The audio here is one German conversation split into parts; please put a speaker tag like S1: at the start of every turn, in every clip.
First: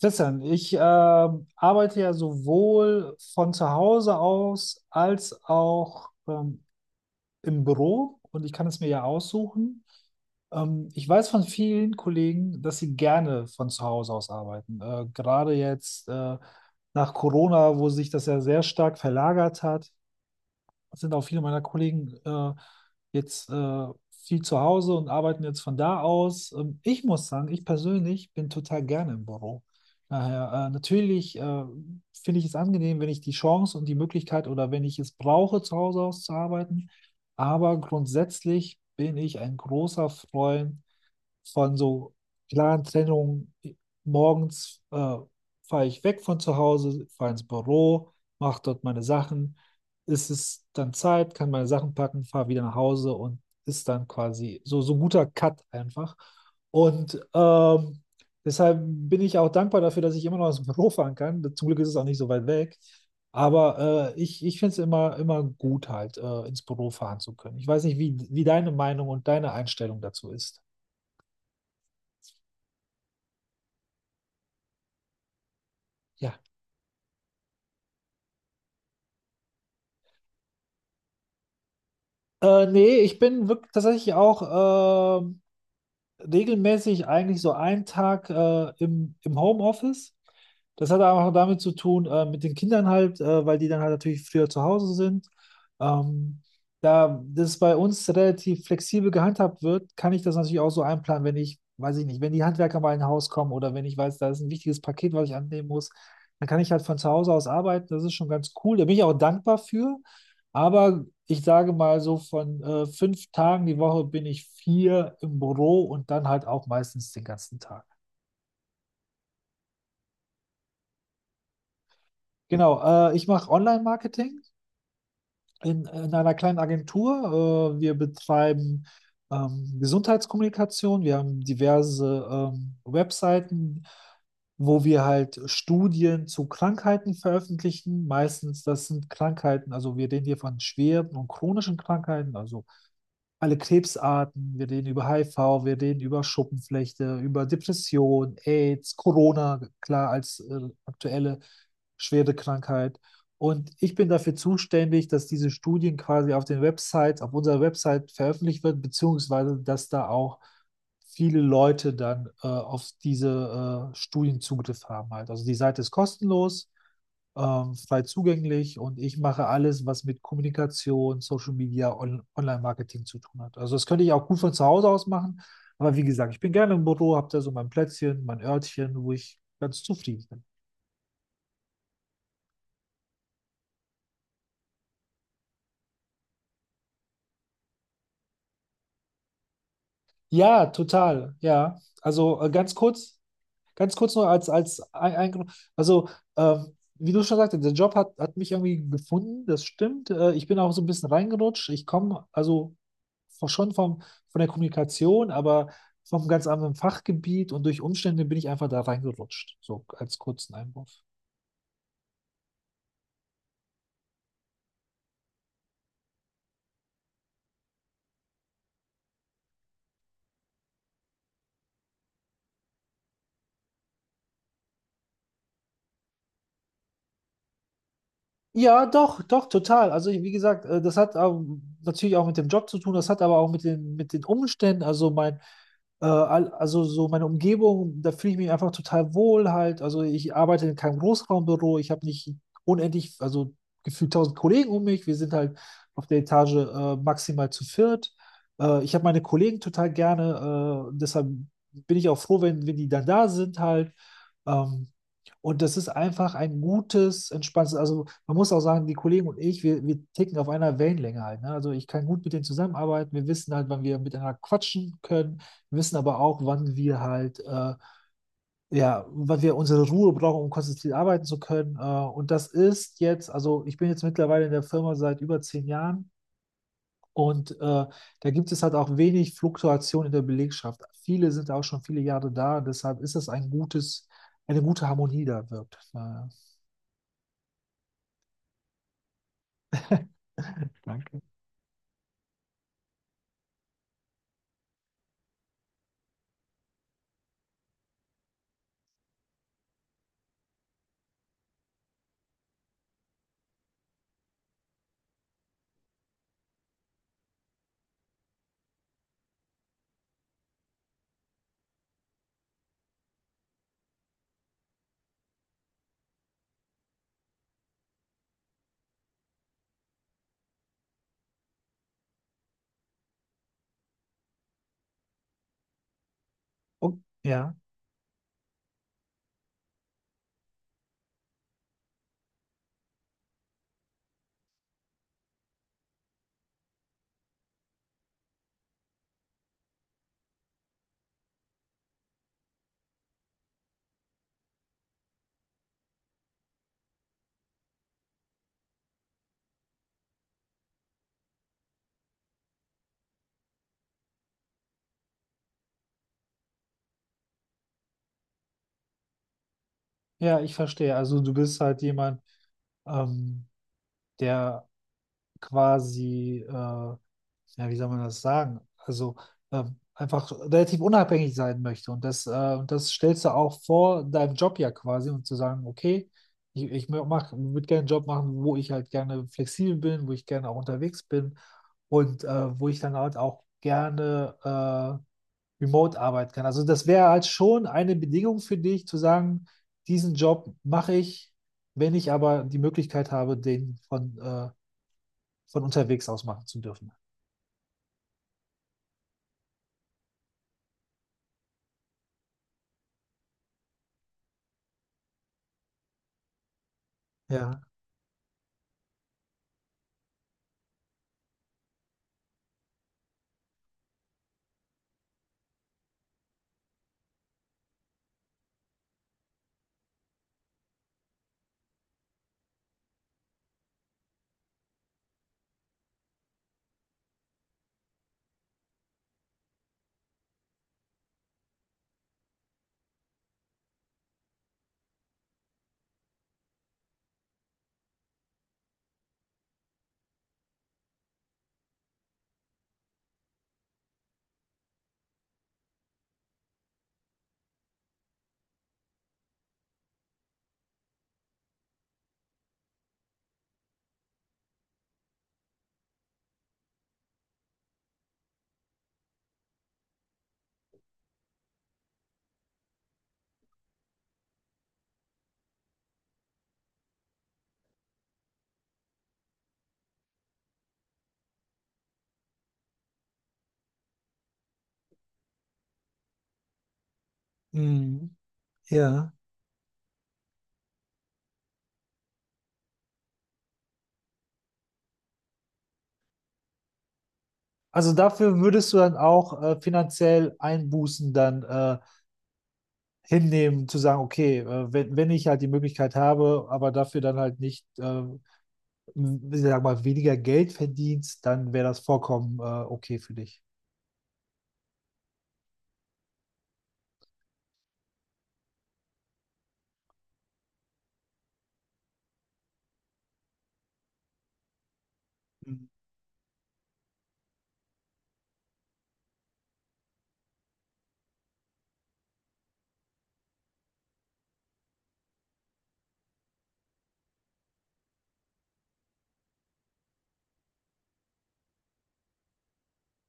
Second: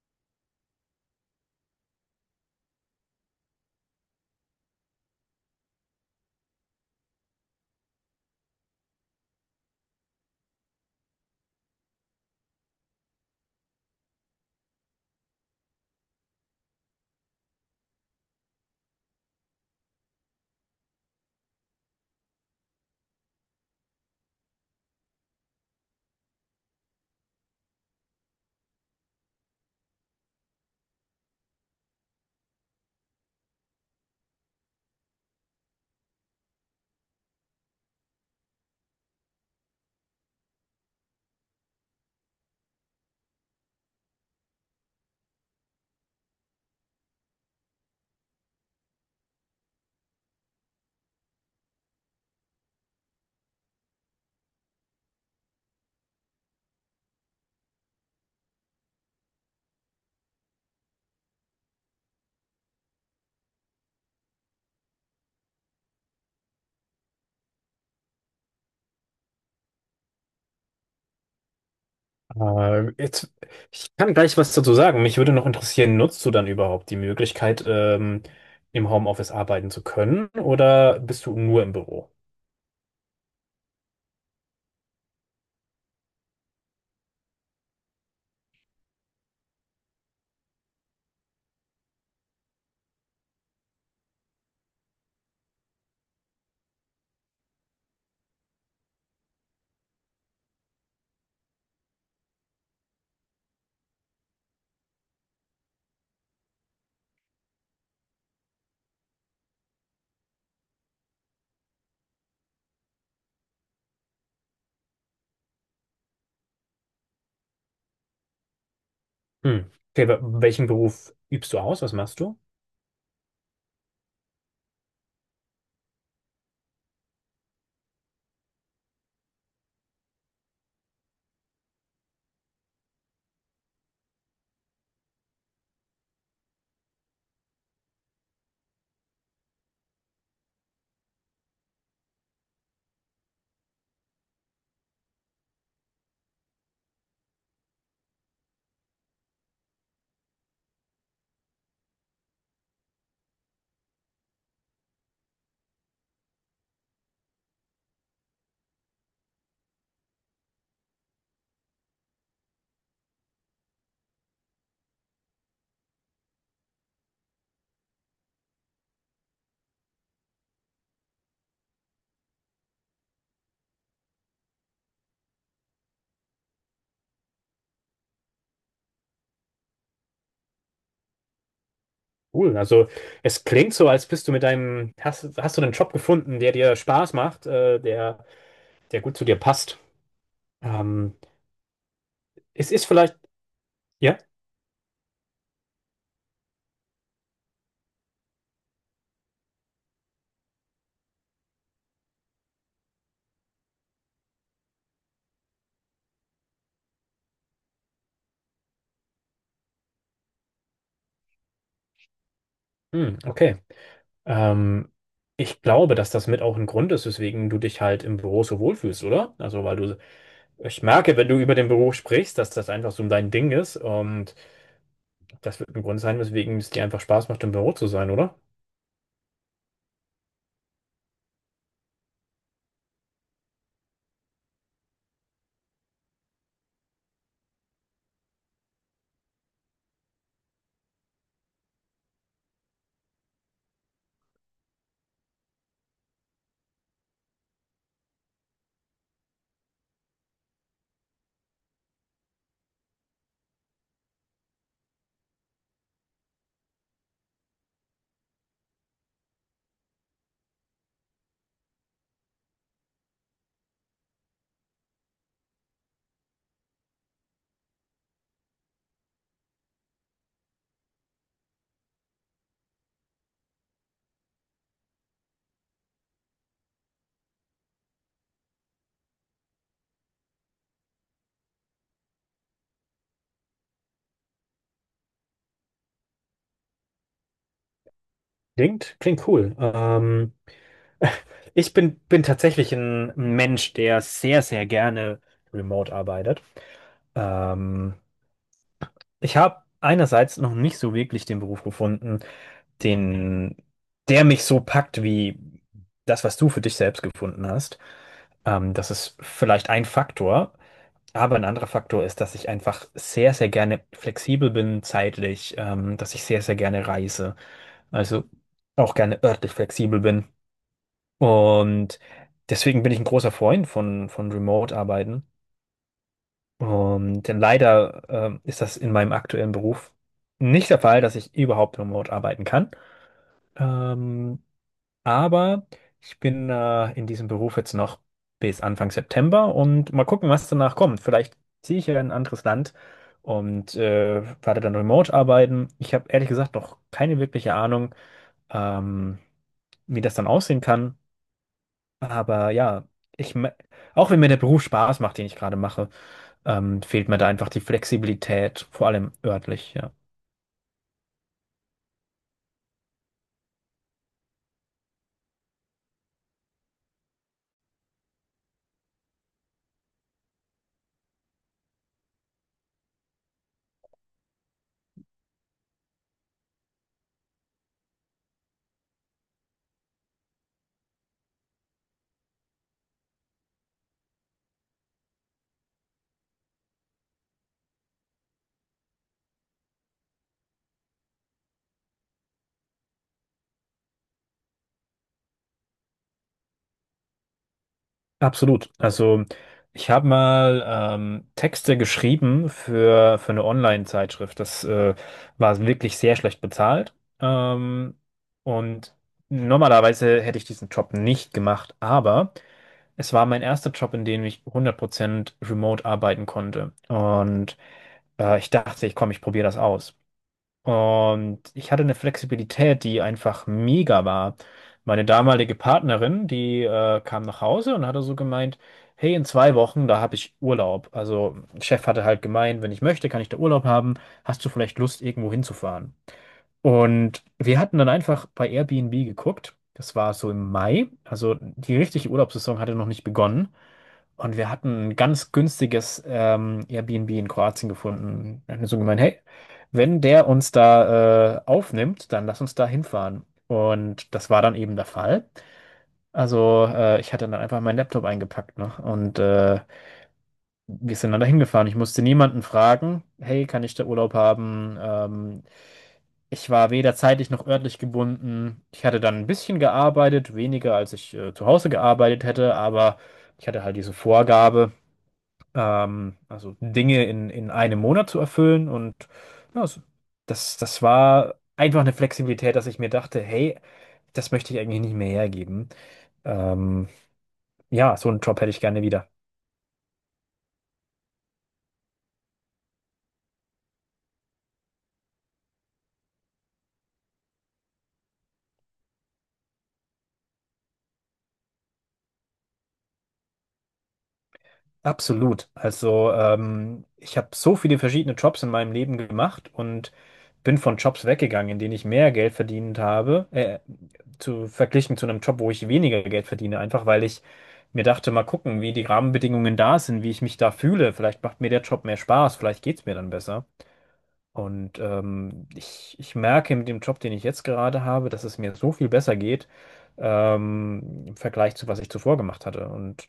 S1: Christian, ich arbeite ja sowohl von zu Hause aus als auch im Büro und ich kann es mir ja aussuchen. Ich weiß von vielen Kollegen, dass sie gerne von zu Hause aus arbeiten. Gerade jetzt nach Corona, wo sich das ja sehr stark verlagert hat, sind auch viele meiner Kollegen jetzt viel zu Hause und arbeiten jetzt von da aus. Ich muss sagen, ich persönlich bin total gerne im Büro. Daher, natürlich finde ich es angenehm, wenn ich die Chance und die Möglichkeit oder wenn ich es brauche, zu Hause aus zu arbeiten. Aber grundsätzlich bin ich ein großer Freund von so klaren Trennungen. Morgens fahre ich weg von zu Hause, fahre ins Büro, mache dort meine Sachen. Ist es dann Zeit, kann meine Sachen packen, fahre wieder nach Hause und ist dann quasi so, so ein guter Cut einfach. Und deshalb bin ich auch dankbar dafür, dass ich immer noch ins Büro fahren kann. Zum Glück ist es auch nicht so weit weg. Aber ich finde es immer, immer gut, halt ins Büro fahren zu können. Ich weiß nicht, wie deine Meinung und deine Einstellung dazu ist.
S2: Äh, jetzt, Ich kann gleich was dazu sagen. Mich würde noch interessieren, nutzt du
S1: Ja.
S2: dann überhaupt die Möglichkeit, im Homeoffice arbeiten zu können oder bist du nur im Büro?
S1: Nee, ich bin wirklich tatsächlich auch regelmäßig eigentlich so einen Tag im Homeoffice. Das hat aber auch damit zu tun, mit den Kindern halt, weil die dann halt natürlich früher zu Hause sind. Ähm, Da das bei uns relativ flexibel gehandhabt wird, kann ich das natürlich auch so einplanen, wenn ich, weiß ich nicht, wenn die Handwerker mal in ein Haus kommen oder wenn ich weiß, da ist ein wichtiges Paket, was ich annehmen muss, dann kann ich halt von zu Hause aus arbeiten. Das ist schon ganz cool. Da bin ich auch dankbar für. Aber ich sage mal so, von 5 Tagen die Woche bin ich vier im Büro und dann halt auch meistens den ganzen Tag.
S2: Hm. Okay, welchen Beruf übst du aus? Was machst du?
S1: Genau, ich mache Online-Marketing in einer kleinen Agentur. Wir betreiben Gesundheitskommunikation. Wir haben diverse Webseiten, wo wir halt Studien zu Krankheiten veröffentlichen. Meistens, das sind Krankheiten, also wir reden hier von schweren und chronischen Krankheiten, also alle Krebsarten, wir reden über HIV, wir reden über Schuppenflechte, über Depression, AIDS, Corona, klar als aktuelle schwere Krankheit. Und ich bin dafür zuständig, dass diese Studien quasi auf den Websites, auf unserer Website veröffentlicht werden, beziehungsweise dass da auch viele Leute dann auf diese Studien Zugriff haben halt. Also die Seite ist kostenlos, frei zugänglich und ich mache alles, was mit Kommunikation, Social Media, On Online-Marketing zu tun hat. Also das könnte ich auch gut von zu Hause aus machen, aber wie gesagt, ich bin gerne im Büro, habe da so mein Plätzchen, mein Örtchen, wo ich ganz zufrieden bin.
S2: Cool. Also es klingt so, als bist du mit deinem, hast, hast du einen Job gefunden, der dir Spaß macht, der, der gut zu dir passt.
S1: Ja,
S2: Ähm,
S1: total, ja. Also
S2: es
S1: ganz
S2: ist vielleicht,
S1: kurz. Ganz kurz
S2: ja?
S1: nur als, als ein, Also wie du schon sagtest, der Job hat mich irgendwie gefunden, das stimmt. Ich bin auch so ein bisschen reingerutscht. Ich komme also von- schon vom, von der Kommunikation, aber vom ganz anderen Fachgebiet und durch Umstände bin ich einfach da reingerutscht. So als kurzen Einwurf.
S2: Hm, okay. Ähm, ich glaube, dass das mit auch ein Grund ist, weswegen du dich halt im Büro so wohlfühlst, oder? Also weil du ich merke, wenn du über den Beruf sprichst, dass das einfach so dein Ding ist. Und das wird ein Grund sein, weswegen es dir einfach Spaß macht, im Büro zu sein, oder?
S1: Ja, doch, doch, total. Also wie gesagt, das hat natürlich auch mit dem Job zu tun, das hat aber auch mit den Umständen, also also so meine Umgebung, da fühle ich mich einfach total wohl halt. Also ich arbeite in keinem Großraumbüro, ich habe nicht unendlich, also gefühlt tausend Kollegen um mich. Wir sind halt auf der Etage maximal zu viert. Ich habe meine Kollegen total gerne, deshalb bin ich auch froh, wenn die dann da sind halt. Ähm, und das ist einfach ein gutes, entspanntes, also man muss auch sagen, die Kollegen und ich, wir ticken auf einer Wellenlänge halt. Ne? Also ich kann gut mit denen zusammenarbeiten. Wir wissen halt, wann wir miteinander quatschen können. Wir wissen aber auch, wann wir halt, ja, wann wir unsere Ruhe brauchen, um konzentriert arbeiten zu können. Und das ist jetzt, also ich bin jetzt mittlerweile in der Firma seit über 10 Jahren. Und da gibt es halt auch wenig Fluktuation in der Belegschaft. Viele sind auch schon viele Jahre da, deshalb ist das ein gutes, eine gute Harmonie da wirkt.
S2: Klingt, klingt cool. Ich bin, bin tatsächlich ein Mensch, der sehr, sehr gerne remote arbeitet. Ähm, Ich habe einerseits noch nicht so wirklich den Beruf gefunden, den, der mich so packt wie das, was du für dich selbst gefunden hast. Das ist vielleicht ein Faktor. Aber ein anderer Faktor ist, dass ich einfach sehr, sehr gerne flexibel bin zeitlich, dass ich sehr, sehr gerne reise, also auch gerne örtlich flexibel bin. Und deswegen bin ich ein großer Freund von Remote-Arbeiten.
S1: Oh,
S2: Und denn
S1: ja,
S2: leider, ist das in meinem aktuellen Beruf nicht der Fall, dass ich überhaupt remote arbeiten kann. Ähm, Aber ich bin in diesem Beruf jetzt noch bis Anfang September und mal gucken, was danach kommt. Vielleicht ziehe ich ja in ein anderes Land und werde dann remote arbeiten. Ich habe ehrlich gesagt noch keine wirkliche Ahnung, ähm, wie das dann aussehen kann. Aber ja, ich, auch wenn mir der Beruf Spaß macht, den ich gerade mache, fehlt mir da einfach die Flexibilität, vor allem örtlich, ja.
S1: ja, ich verstehe. Also du bist halt jemand, ähm, der quasi, ja, wie soll man das sagen? Also einfach relativ unabhängig sein möchte. Und und das stellst du auch vor deinem Job ja quasi und zu sagen, okay, ich, würde gerne einen Job machen, wo ich halt gerne flexibel bin, wo ich gerne auch unterwegs bin und wo ich dann halt auch gerne remote arbeiten kann. Also das wäre halt schon eine Bedingung für dich, zu sagen, diesen Job mache ich, wenn ich aber die Möglichkeit habe, den von unterwegs aus machen zu dürfen.
S2: Absolut. Also ich habe mal Texte geschrieben für eine Online-Zeitschrift. Das war wirklich sehr schlecht bezahlt.
S1: Ja.
S2: Und normalerweise hätte ich diesen Job nicht gemacht, aber es war mein erster Job, in dem ich 100% remote arbeiten konnte. Und ich dachte, ich komm, ich probiere das aus. Und ich hatte eine Flexibilität, die einfach mega war. Meine damalige Partnerin, die kam nach Hause und hatte so gemeint, hey, in 2 Wochen, da habe ich Urlaub. Also, Chef hatte halt gemeint, wenn ich möchte, kann ich da Urlaub haben. Hast du vielleicht Lust, irgendwo hinzufahren? Und wir hatten dann einfach bei Airbnb geguckt. Das war so im Mai. Also, die richtige Urlaubssaison hatte noch nicht begonnen. Und wir hatten ein ganz günstiges Airbnb in Kroatien gefunden. Wir hatten so gemeint, hey, wenn der uns da aufnimmt, dann lass uns da hinfahren. Und das war dann eben der Fall. Also ich hatte dann einfach meinen Laptop eingepackt, ne? Und wir sind dann da hingefahren. Ich musste niemanden fragen, hey, kann ich da Urlaub haben? Ich war weder zeitlich noch örtlich gebunden. Ich hatte dann ein bisschen gearbeitet, weniger als ich zu Hause gearbeitet hätte, aber ich hatte halt diese Vorgabe also Dinge in 1 Monat
S1: Mhm.
S2: zu erfüllen. Und
S1: Ja.
S2: ja, so- das, das war einfach eine Flexibilität, dass ich mir dachte, hey, das möchte ich eigentlich nicht mehr hergeben. Ähm,
S1: Also
S2: ja, so einen
S1: dafür
S2: Job hätte ich
S1: würdest du
S2: gerne
S1: dann
S2: wieder.
S1: auch finanziell Einbußen dann hinnehmen, zu sagen, okay, wenn ich halt die Möglichkeit habe, aber dafür dann halt nicht, ich sag mal, weniger Geld verdienst, dann wäre das vollkommen okay für dich.
S2: Absolut. Also ich habe so viele verschiedene Jobs in meinem Leben gemacht und bin von Jobs weggegangen, in denen ich mehr Geld verdient habe, zu verglichen zu einem Job, wo ich weniger Geld verdiene, einfach weil ich mir dachte, mal gucken, wie die Rahmenbedingungen da sind, wie ich mich da fühle. Vielleicht macht mir der Job mehr Spaß, vielleicht geht's mir dann besser. Und ich merke mit dem Job, den ich jetzt gerade habe, dass es mir so viel besser geht, im Vergleich zu, was ich zuvor gemacht hatte. Und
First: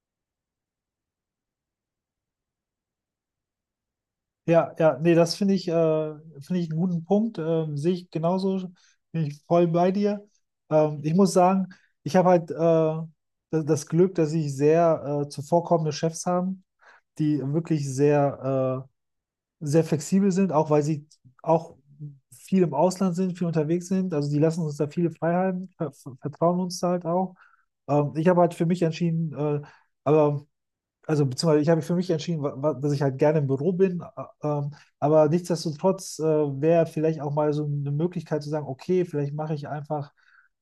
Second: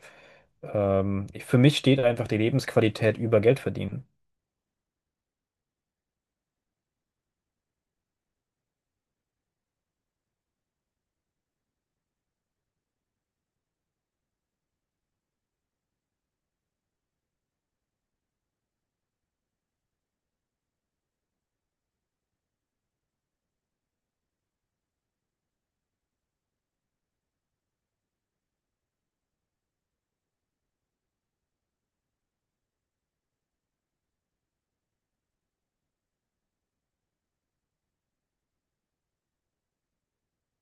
S2: für mich steht einfach die Lebensqualität über Geld verdienen.
S1: Ja, ja, nee, das finde ich einen guten Punkt. Sehe ich genauso, bin ich voll bei dir. Ich muss sagen, ich habe halt das Glück, dass ich sehr zuvorkommende Chefs habe, die wirklich sehr, sehr flexibel sind, auch weil sie auch viel im Ausland sind, viel unterwegs sind. Also die lassen uns da viele Freiheiten, vertrauen uns da halt auch. Ich habe halt für mich entschieden, aber also beziehungsweise ich habe mich für mich entschieden, dass ich halt gerne im Büro bin, aber nichtsdestotrotz wäre vielleicht auch mal so eine Möglichkeit zu sagen, okay, vielleicht mache ich einfach,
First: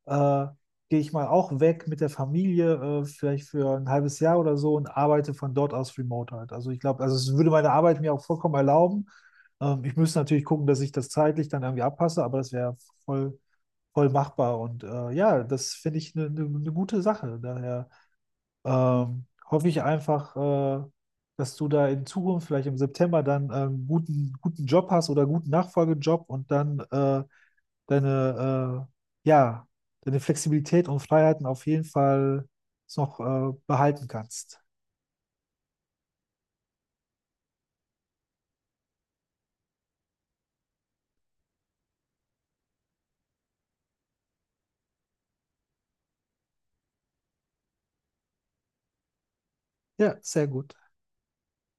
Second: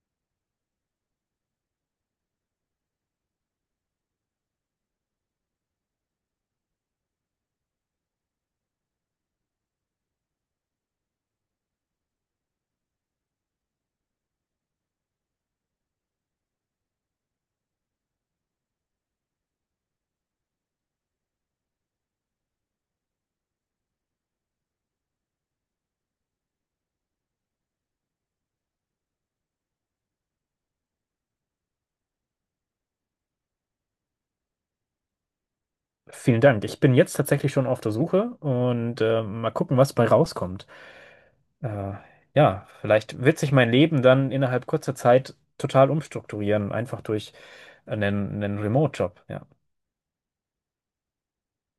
S1: äh, gehe ich mal auch weg mit der Familie, vielleicht für ein halbes Jahr oder so und arbeite von dort aus remote halt. Also ich glaube, also es würde meine Arbeit mir auch vollkommen erlauben. Ich müsste natürlich gucken, dass ich das zeitlich dann irgendwie abpasse, aber das wäre voll, voll machbar und ja, das finde ich eine gute Sache. Daher hoffe ich einfach, dass du da in Zukunft, vielleicht im September, dann einen guten Job hast oder guten Nachfolgejob und dann ja, deine Flexibilität und Freiheiten auf jeden Fall noch behalten kannst.
S2: Vielen Dank. Ich bin jetzt tatsächlich schon auf der Suche und mal gucken, was bei rauskommt. Äh, ja, vielleicht wird sich mein Leben dann innerhalb kurzer Zeit total umstrukturieren, einfach durch einen, einen Remote-Job. Ja.
S1: Ja, sehr gut.